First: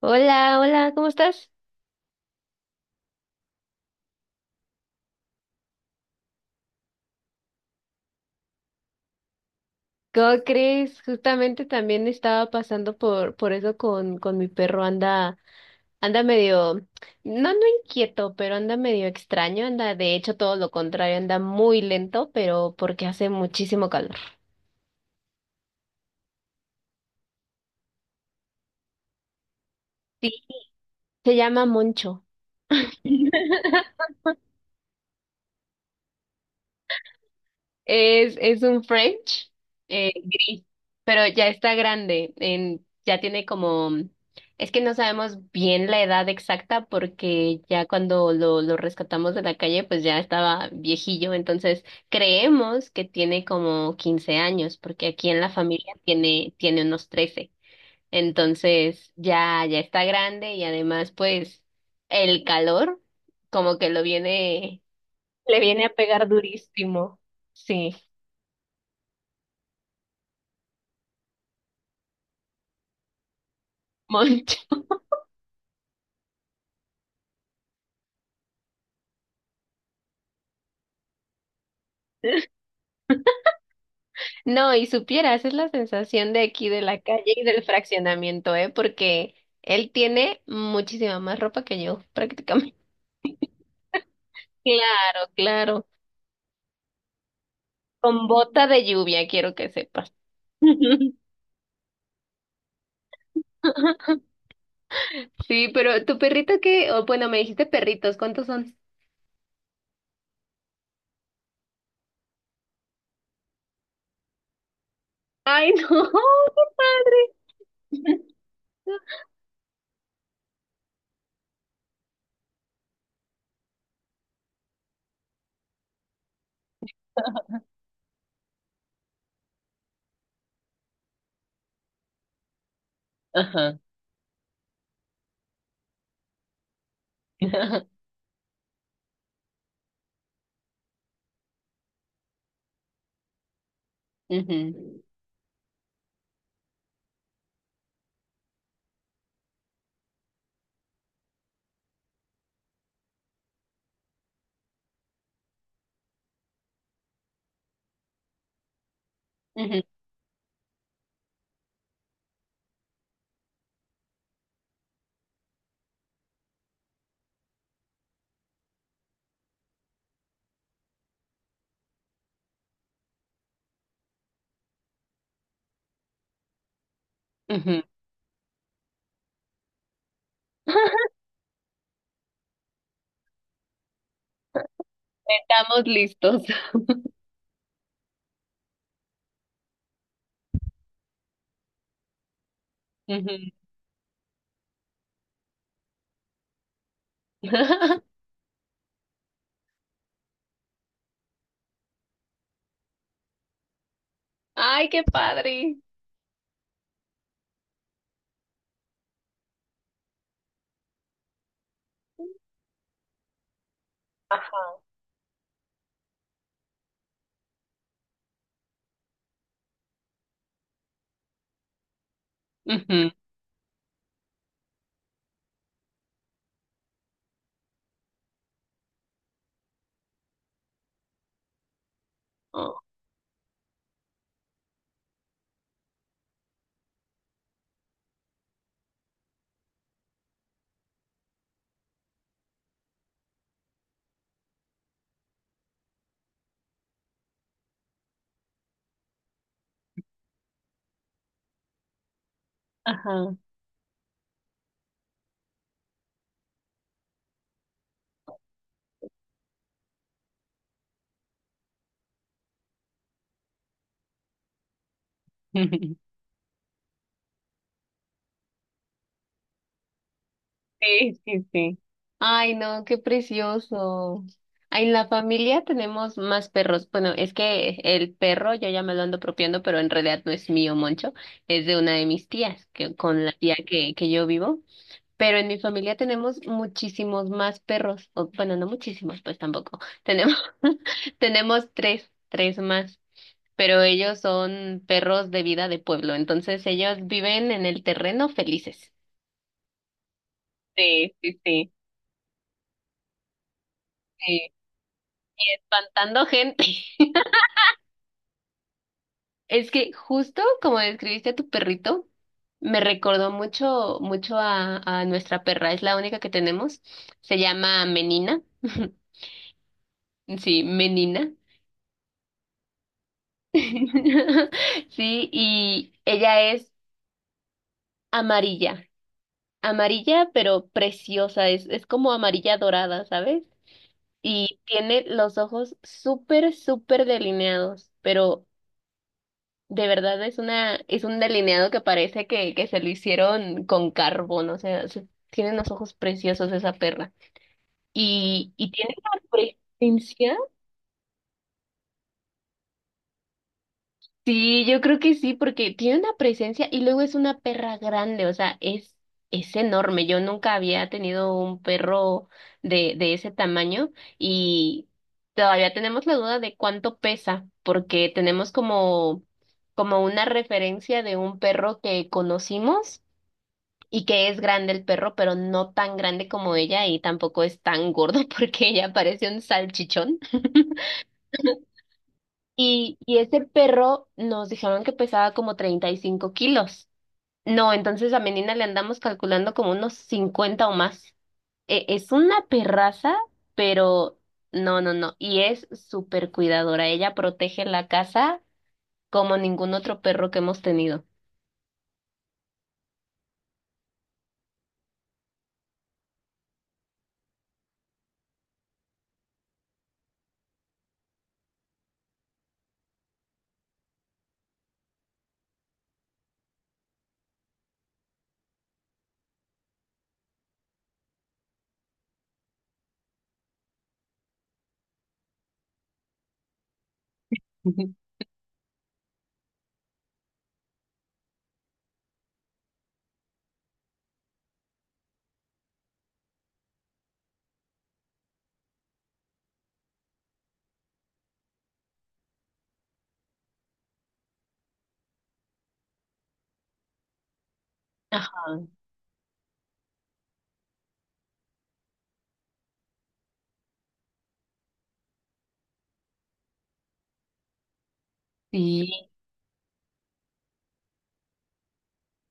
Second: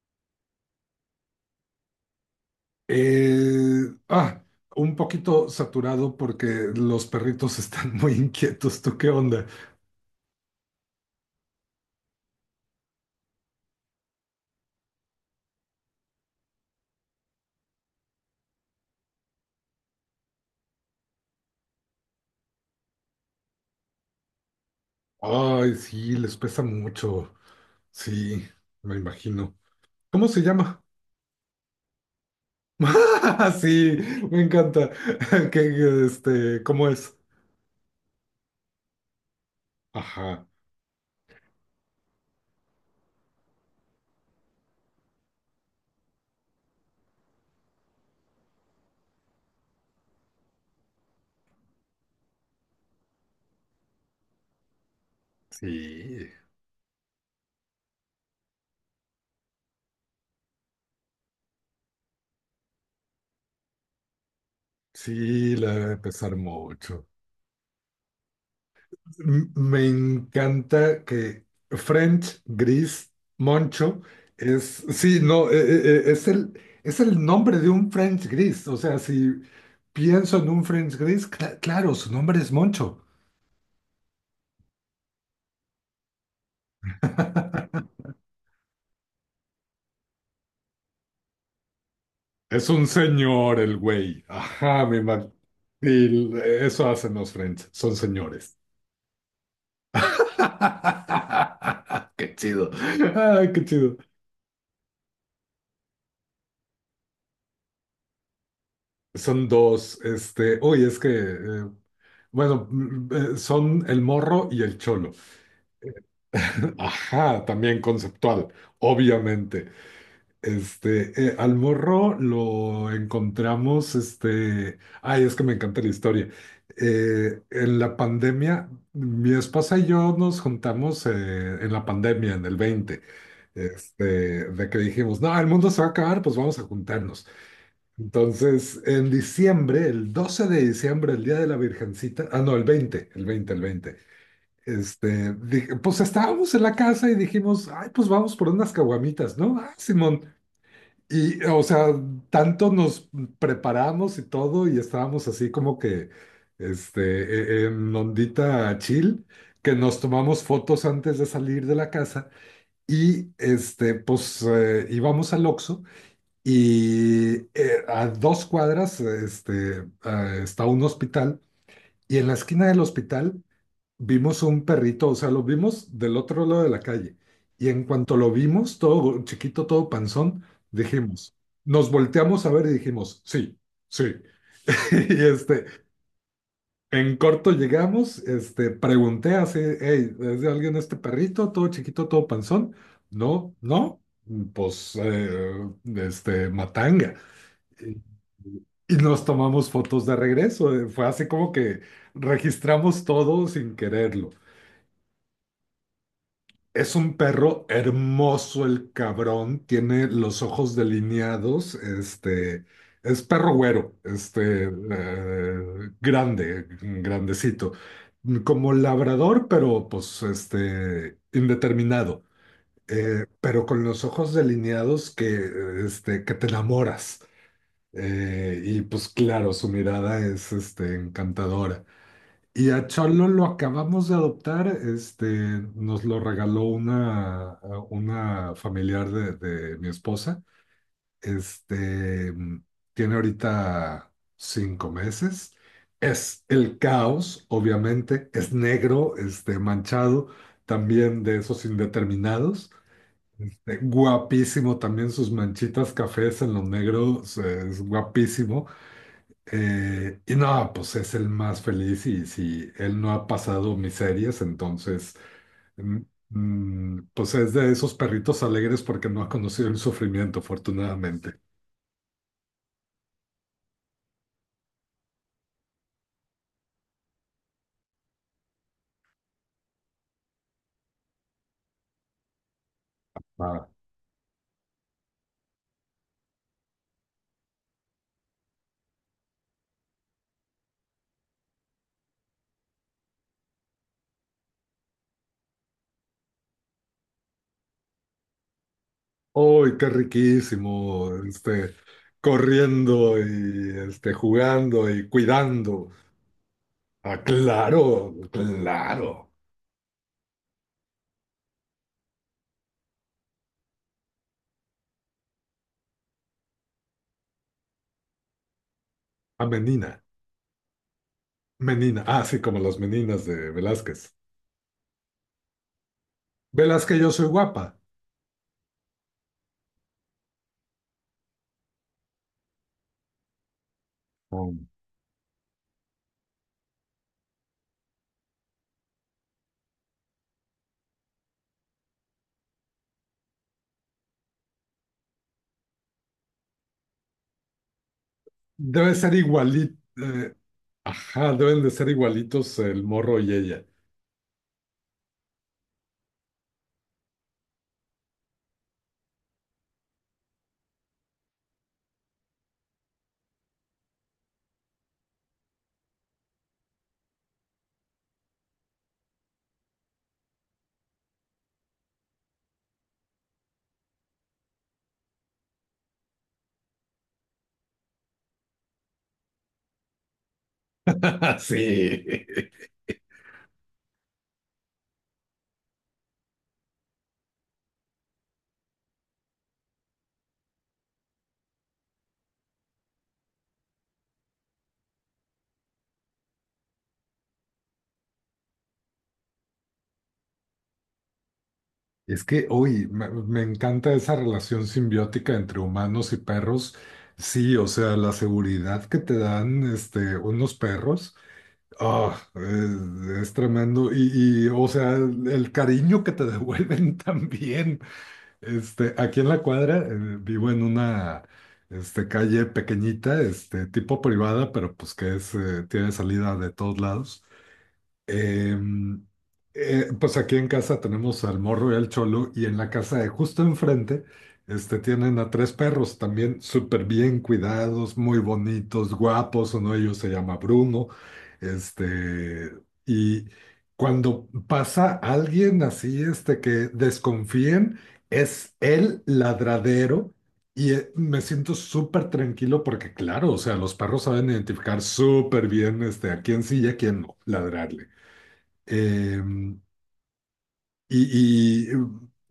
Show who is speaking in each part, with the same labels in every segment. Speaker 1: Hola, hola, ¿cómo estás?
Speaker 2: Eh, ah, un poquito saturado porque los perritos están muy inquietos. ¿Tú qué onda?
Speaker 1: ¿Cómo crees? Justamente también estaba pasando por eso con mi perro, anda medio, no, no inquieto, pero anda medio extraño, anda, de hecho, todo lo contrario, anda muy lento, pero porque hace muchísimo calor.
Speaker 2: Ay, sí, les pesa mucho. Sí, me imagino. ¿Cómo
Speaker 1: Sí,
Speaker 2: se llama?
Speaker 1: se llama Moncho.
Speaker 2: Sí, me encanta. Que, ¿cómo es?
Speaker 1: Es un French
Speaker 2: Ajá,
Speaker 1: gris, pero ya está grande, ya tiene como, es que no sabemos bien la edad exacta porque ya cuando lo rescatamos de la calle, pues ya estaba viejillo, entonces creemos que tiene como 15 años, porque aquí en la familia
Speaker 2: sí,
Speaker 1: tiene unos 13, entonces ya está grande y además pues el calor como que
Speaker 2: sí,
Speaker 1: le
Speaker 2: le
Speaker 1: viene a
Speaker 2: debe
Speaker 1: pegar
Speaker 2: pesar mucho.
Speaker 1: durísimo, sí.
Speaker 2: Me encanta que French, Gris, Moncho
Speaker 1: Moncho.
Speaker 2: es, sí, no, es el nombre de un French Gris. O sea, si pienso en un French Gris, claro, su nombre es Moncho.
Speaker 1: No, y supieras, es la sensación de aquí de la calle y del fraccionamiento, ¿eh? Porque él tiene muchísima más ropa que yo,
Speaker 2: Es
Speaker 1: prácticamente.
Speaker 2: un señor el güey. Ajá, mi
Speaker 1: Claro,
Speaker 2: man.
Speaker 1: claro.
Speaker 2: Y eso hacen los French, son
Speaker 1: Con
Speaker 2: señores.
Speaker 1: bota de lluvia, quiero que sepas.
Speaker 2: Qué chido. Ay, qué chido.
Speaker 1: Sí, pero tu perrito qué, o bueno, me dijiste perritos, ¿cuántos son?
Speaker 2: Son dos, uy, es que bueno, son el morro y el cholo.
Speaker 1: Ay, no.
Speaker 2: Ajá, también conceptual, obviamente. Al morro lo encontramos. Ay, es que me encanta la historia. En la pandemia, mi esposa y yo nos juntamos, en el 20.
Speaker 1: Ajá.
Speaker 2: este, de que dijimos, no, el mundo se va a acabar, pues vamos a juntarnos. Entonces, en diciembre, el 12 de diciembre, el día de la Virgencita, no, el 20, el 20, el 20.
Speaker 1: Ujú,
Speaker 2: Dije, pues estábamos en la casa y dijimos, ay, pues vamos por unas caguamitas, ¿no? Simón. Y, o sea, tanto nos preparamos y todo, y estábamos así como que, en ondita chill, que
Speaker 1: ujú,
Speaker 2: nos tomamos fotos antes de salir de la casa, y, pues, íbamos al Oxxo, y, a 2 cuadras, está un hospital, y en la esquina del hospital vimos un perrito. O sea, lo vimos del otro lado de la calle. Y
Speaker 1: ujú.
Speaker 2: en cuanto lo vimos, todo chiquito, todo panzón, dijimos, nos volteamos a ver y dijimos, sí, sí. Y,
Speaker 1: Estamos listos.
Speaker 2: en corto llegamos. Pregunté así, hey, ¿es de alguien este perrito? Todo chiquito, todo panzón.
Speaker 1: Ujú.
Speaker 2: No, no, pues, matanga. Y y nos tomamos fotos de regreso. Fue así como que registramos todo sin quererlo.
Speaker 1: Ay, qué padre.
Speaker 2: Es un perro hermoso el cabrón, tiene los ojos delineados. Es perro güero, grande, grandecito, como labrador, pero pues, indeterminado. Pero con los ojos delineados que, que te enamoras. Y pues claro, su mirada es, encantadora. Y
Speaker 1: Ujú.
Speaker 2: a Cholo lo acabamos de adoptar. Nos lo regaló una familiar de mi esposa. Este, Tiene ahorita 5 meses. Es el caos, obviamente. Es negro, manchado, también de esos indeterminados. Guapísimo también sus manchitas cafés en lo negro. O sea, es guapísimo. Y no, pues es el más feliz, y si él no ha pasado miserias, entonces, mm, pues es de esos perritos alegres porque no ha conocido el sufrimiento,
Speaker 1: Sí,
Speaker 2: afortunadamente.
Speaker 1: sí, sí. Ay, no, qué precioso. Ay, en la familia tenemos más perros. Bueno, es que el perro yo ya me lo ando apropiando, pero en realidad no es mío, Moncho, es de una de mis tías, que con la tía
Speaker 2: Ah,
Speaker 1: que yo vivo. Pero en mi familia tenemos muchísimos más perros. O, bueno, no muchísimos, pues tampoco. Tenemos, tenemos tres más. Pero ellos son perros de vida de pueblo, entonces ellos viven en el terreno felices.
Speaker 2: ¡Uy, qué riquísimo!
Speaker 1: Sí, sí, sí.
Speaker 2: Corriendo y, jugando y cuidando.
Speaker 1: Espantando gente.
Speaker 2: Claro, claro.
Speaker 1: Es que justo como describiste a tu perrito, me recordó mucho, mucho a nuestra perra. Es la única que tenemos. Se llama Menina.
Speaker 2: A Menina.
Speaker 1: Sí, Menina.
Speaker 2: Menina, sí, como las meninas de Velázquez.
Speaker 1: Sí, y ella es
Speaker 2: Velázquez, yo soy guapa.
Speaker 1: amarilla. Amarilla, pero preciosa. Es como amarilla dorada, ¿sabes?
Speaker 2: Oh.
Speaker 1: Y tiene los ojos súper, súper delineados, pero de verdad es es un delineado que parece que se lo hicieron con carbón, o sea, tiene unos ojos preciosos esa perra. Y tiene
Speaker 2: Debe ser
Speaker 1: una
Speaker 2: igualito.
Speaker 1: presencia.
Speaker 2: Ajá, deben de ser igualitos el morro y ella.
Speaker 1: Sí, yo creo que sí, porque tiene una presencia y luego es una perra grande, o sea, es enorme. Yo nunca había tenido un perro de ese tamaño y todavía tenemos la duda de cuánto pesa, porque tenemos como una referencia de un perro que conocimos y que es grande el perro, pero no tan grande como ella y tampoco es tan gordo porque ella parece un salchichón.
Speaker 2: Sí.
Speaker 1: Y ese perro nos dijeron que pesaba como 35 kilos. No, entonces a Menina le andamos calculando como unos 50 o más. Es una perraza, pero no, no, no. Y es súper cuidadora. Ella protege la casa como ningún otro perro que hemos tenido.
Speaker 2: Es que, uy, me encanta esa relación simbiótica entre humanos y perros. Sí, o sea, la seguridad que te dan, unos perros, es tremendo. Y, o sea, el cariño que te devuelven también. Aquí en la cuadra, vivo en una, calle pequeñita, tipo privada, pero pues que es, tiene salida de todos lados. Eh, pues aquí en casa tenemos al Morro y al Cholo, y en la casa de justo enfrente, tienen a tres perros también súper bien cuidados, muy bonitos, guapos. Uno de ellos se llama Bruno. Este, y cuando pasa alguien así, que desconfíen,
Speaker 1: Ajá,
Speaker 2: es el ladradero. Y, me siento súper tranquilo porque, claro, o sea, los perros saben identificar súper bien, a quién sí y a quién no ladrarle.
Speaker 1: sí.
Speaker 2: Eh, y,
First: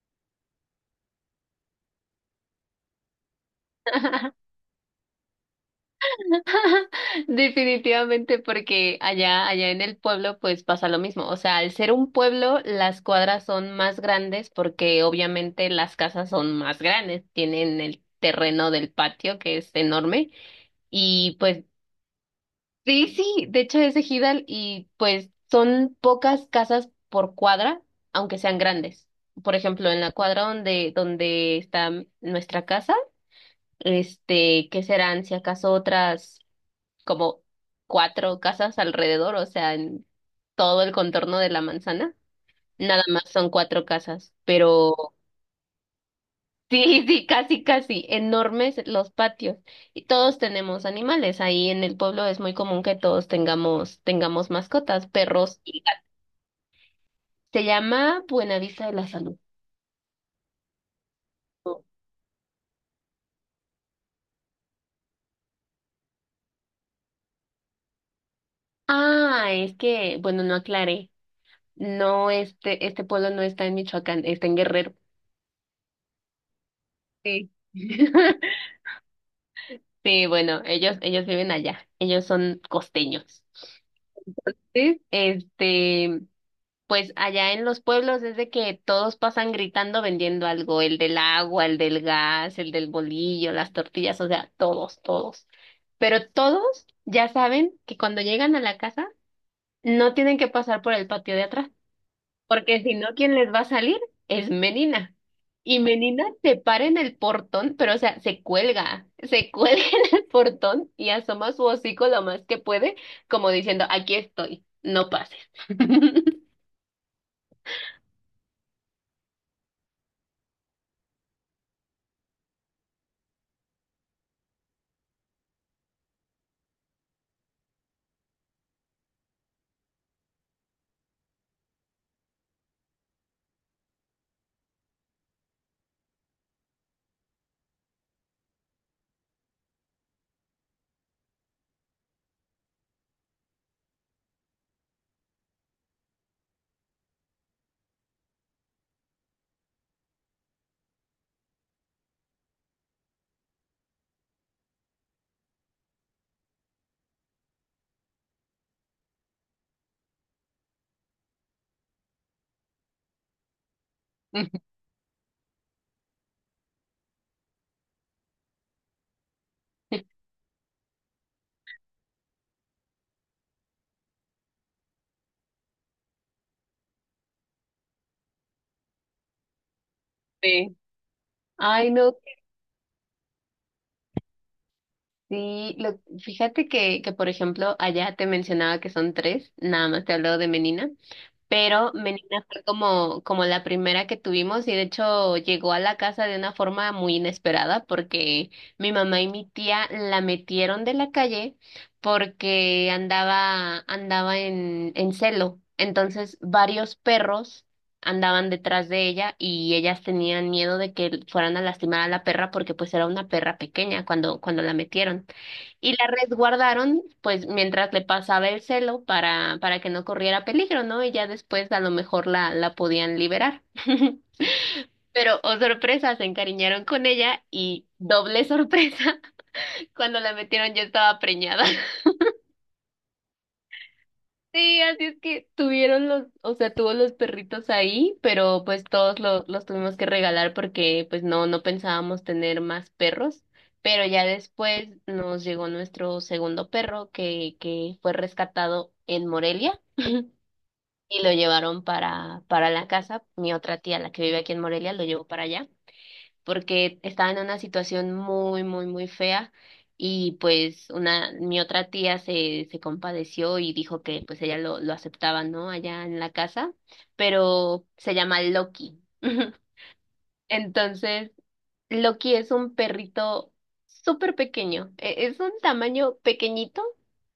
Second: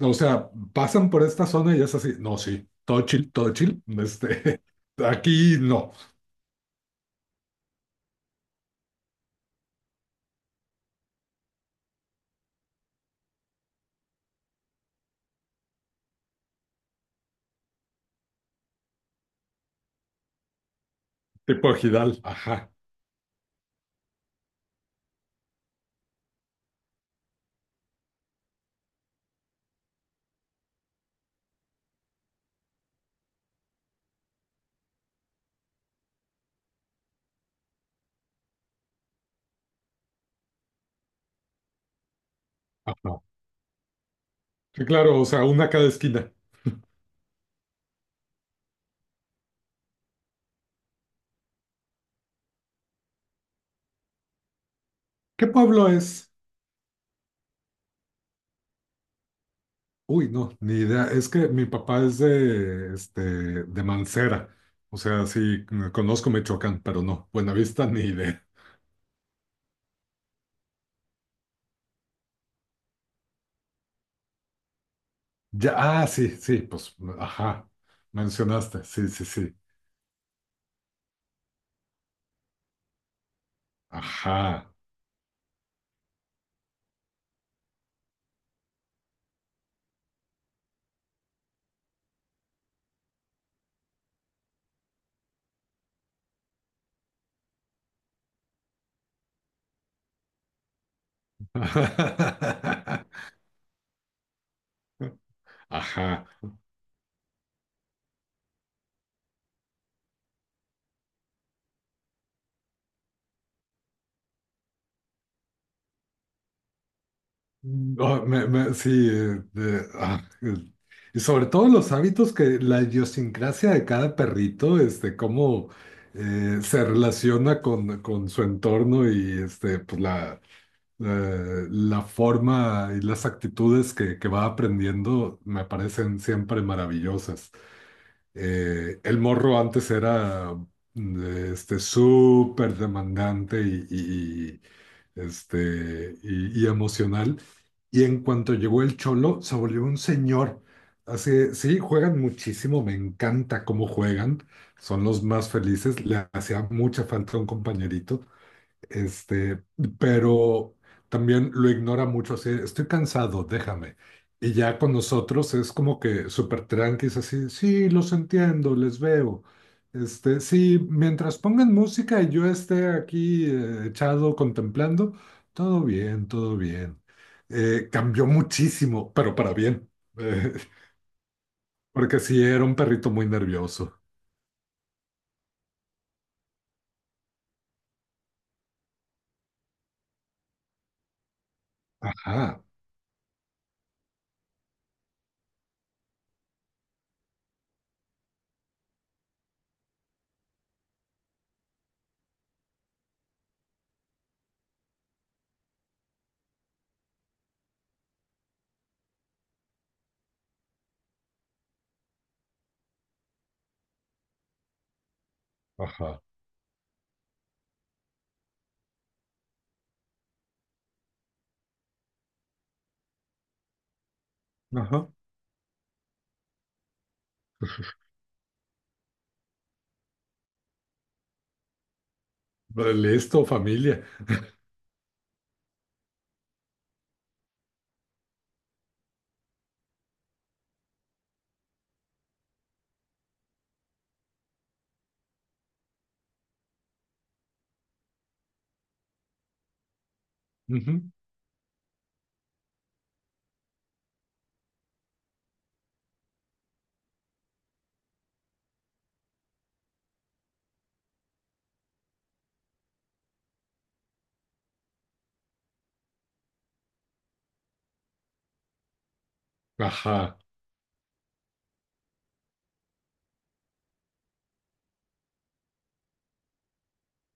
Speaker 2: o sea, pasan por esta zona y es así, no, sí, todo chill, aquí no,
Speaker 1: Definitivamente, porque allá en el pueblo, pues pasa lo mismo. O sea, al ser un pueblo, las cuadras son más grandes porque obviamente las casas son más grandes, tienen el terreno del patio que es enorme y pues
Speaker 2: tipo Gidal, ajá,
Speaker 1: sí, sí, de hecho es ejidal y pues son pocas casas por cuadra, aunque sean grandes. Por ejemplo, en la cuadra donde está nuestra casa, que serán si acaso otras como cuatro casas alrededor, o sea, en todo el contorno de la manzana, nada
Speaker 2: ajá.
Speaker 1: más son cuatro casas,
Speaker 2: Sí,
Speaker 1: pero
Speaker 2: claro, o sea, una a cada esquina.
Speaker 1: sí, sí, casi, casi, enormes los patios. Y todos tenemos animales, ahí en el pueblo es muy común que todos tengamos mascotas,
Speaker 2: ¿Qué
Speaker 1: perros y
Speaker 2: pueblo
Speaker 1: gatos.
Speaker 2: es?
Speaker 1: Se llama Buenavista de la Salud.
Speaker 2: Uy, no, ni idea, es que mi papá es de Mancera. O sea, sí, conozco Michoacán, pero no, Buenavista, ni idea.
Speaker 1: Ah, es que, bueno, no aclaré. No, este pueblo no está en Michoacán, está en Guerrero.
Speaker 2: Ya, sí, sí, pues,
Speaker 1: Sí.
Speaker 2: ajá, mencionaste, sí, sí, sí,
Speaker 1: Sí, bueno, ellos viven allá, ellos son costeños.
Speaker 2: ajá.
Speaker 1: Sí. Pues allá en los pueblos es de que todos pasan gritando vendiendo algo, el del agua, el del gas, el del bolillo, las tortillas, o sea, todos, todos. Pero todos ya saben que cuando llegan a la casa no tienen que pasar por el patio de atrás. Porque si no, ¿quién les va a salir? Es Menina. Y
Speaker 2: Ajá.
Speaker 1: Menina se para en el portón, pero o sea, se cuelga en el portón y asoma su hocico lo más que puede, como diciendo, aquí estoy, no pases.
Speaker 2: No, sí, y sobre todo los hábitos que la idiosincrasia de cada perrito, cómo, se relaciona con su entorno, y, pues la forma y las actitudes que va aprendiendo me parecen siempre maravillosas. El morro antes era, mm, súper demandante y emocional. Y en cuanto llegó el Cholo, se volvió un señor. Así, sí, juegan muchísimo, me encanta cómo juegan, son los más felices, le hacía mucha falta un compañerito. este, pero también lo ignora mucho, así, estoy cansado, déjame. Y ya con nosotros es como que súper tranquis, así, sí, los entiendo, les veo. Sí, mientras pongan música y yo esté aquí, echado contemplando, todo bien, todo bien. Cambió muchísimo, pero para bien, eh,
Speaker 1: Sí. Ay, no,
Speaker 2: porque sí era un perrito muy nervioso.
Speaker 1: sí, fíjate que, por ejemplo, allá te mencionaba que son tres, nada más te hablo de Menina, pero Menina fue
Speaker 2: Ajá,
Speaker 1: como la primera que tuvimos y de hecho llegó a la casa de una forma muy inesperada porque mi mamá y mi tía la metieron de la calle porque andaba en celo. Entonces varios perros andaban detrás de ella y ellas tenían miedo de que fueran a lastimar a la perra porque pues era una perra pequeña cuando la metieron. Y la
Speaker 2: ajá,
Speaker 1: resguardaron, pues, mientras le pasaba el celo para que no corriera peligro, ¿no? Y ya después a lo mejor la podían liberar.
Speaker 2: ajá.
Speaker 1: Pero, oh sorpresa, se encariñaron con ella y doble sorpresa, cuando la metieron yo estaba preñada.
Speaker 2: Listo, familia.
Speaker 1: Sí, así es que o sea, tuvo los perritos ahí, pero pues todos los tuvimos que regalar porque pues no, no pensábamos tener más perros, pero ya después nos llegó nuestro segundo perro que fue rescatado en Morelia
Speaker 2: Ujú,
Speaker 1: y lo llevaron para la casa. Mi otra tía, la que vive aquí en Morelia, lo llevó para allá porque estaba en una situación muy, muy, muy fea y pues mi otra tía se compadeció y dijo que pues ella lo aceptaba, ¿no? Allá en la casa, pero se llama Loki.
Speaker 2: ajá.
Speaker 1: Entonces, Loki es un perrito súper pequeño, es un tamaño pequeñito.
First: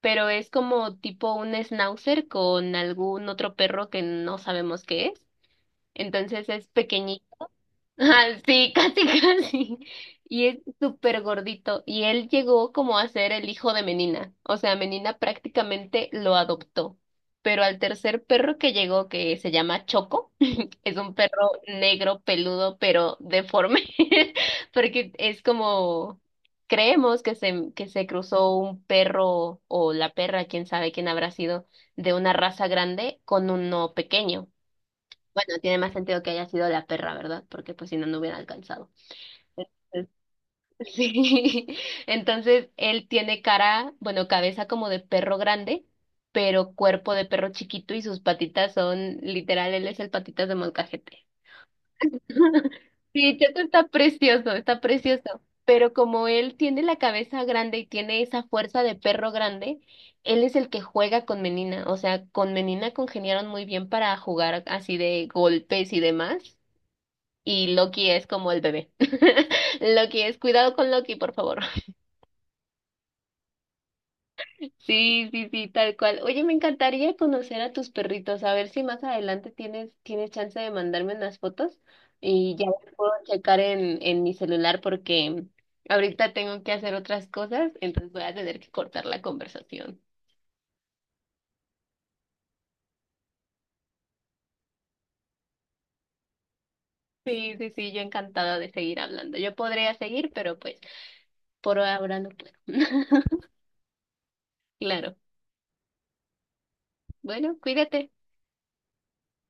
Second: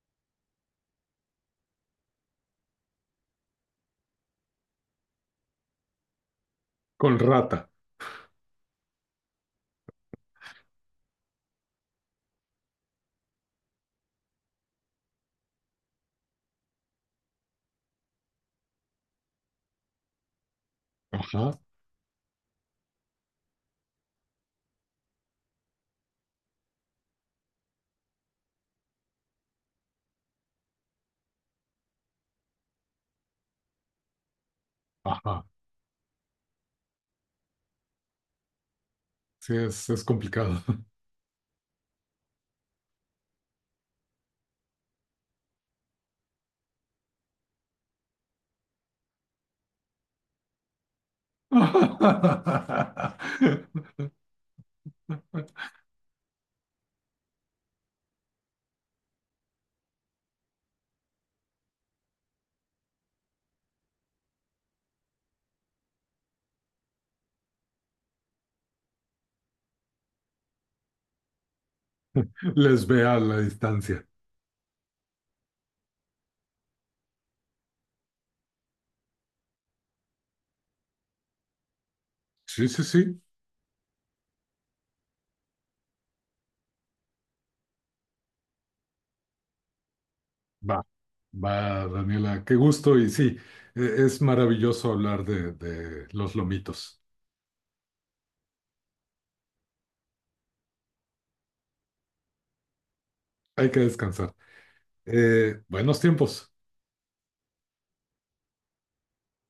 Speaker 1: Pero es como tipo un schnauzer con algún otro perro que no sabemos qué es. Entonces es
Speaker 2: Con
Speaker 1: pequeñito.
Speaker 2: rata.
Speaker 1: Ajá, sí, casi, casi. Y es súper gordito. Y él llegó como a ser el hijo de Menina. O sea, Menina prácticamente lo adoptó. Pero al tercer perro que llegó, que se llama Choco, es un perro
Speaker 2: Ajá,
Speaker 1: negro, peludo, pero deforme, porque es como, creemos que que se cruzó un perro o la perra, quién sabe quién habrá sido, de una raza grande con uno pequeño.
Speaker 2: ajá.
Speaker 1: Bueno, tiene más sentido que haya sido la perra, ¿verdad? Porque pues si no, no hubiera alcanzado.
Speaker 2: Sí, es complicado.
Speaker 1: Sí. Entonces, él tiene cara, bueno, cabeza como de perro grande, pero cuerpo de perro chiquito y sus patitas son, literal, él es el patitas de molcajete. Sí, Checo está precioso, está precioso. Pero como él tiene la cabeza grande y tiene esa fuerza de perro grande, él es el que juega con Menina. O sea, con Menina congeniaron muy bien para jugar así de golpes y demás. Y Loki es como el bebé. Loki es, cuidado con Loki, por favor.
Speaker 2: Les ve a la distancia.
Speaker 1: Sí, sí, sí, tal cual. Oye, me encantaría conocer a tus perritos, a ver si más adelante tienes chance de mandarme unas fotos y ya
Speaker 2: Sí, sí,
Speaker 1: las puedo
Speaker 2: sí.
Speaker 1: checar en mi celular porque ahorita tengo que hacer otras cosas, entonces voy a tener que cortar la conversación.
Speaker 2: Va, va, Daniela. Qué gusto y sí, es maravilloso hablar de los lomitos.
Speaker 1: Sí, sí, sí, yo encantada de seguir hablando. Yo podría seguir, pero pues por ahora no puedo.
Speaker 2: Hay que descansar.
Speaker 1: Claro.
Speaker 2: Buenos tiempos.
Speaker 1: Bueno, cuídate.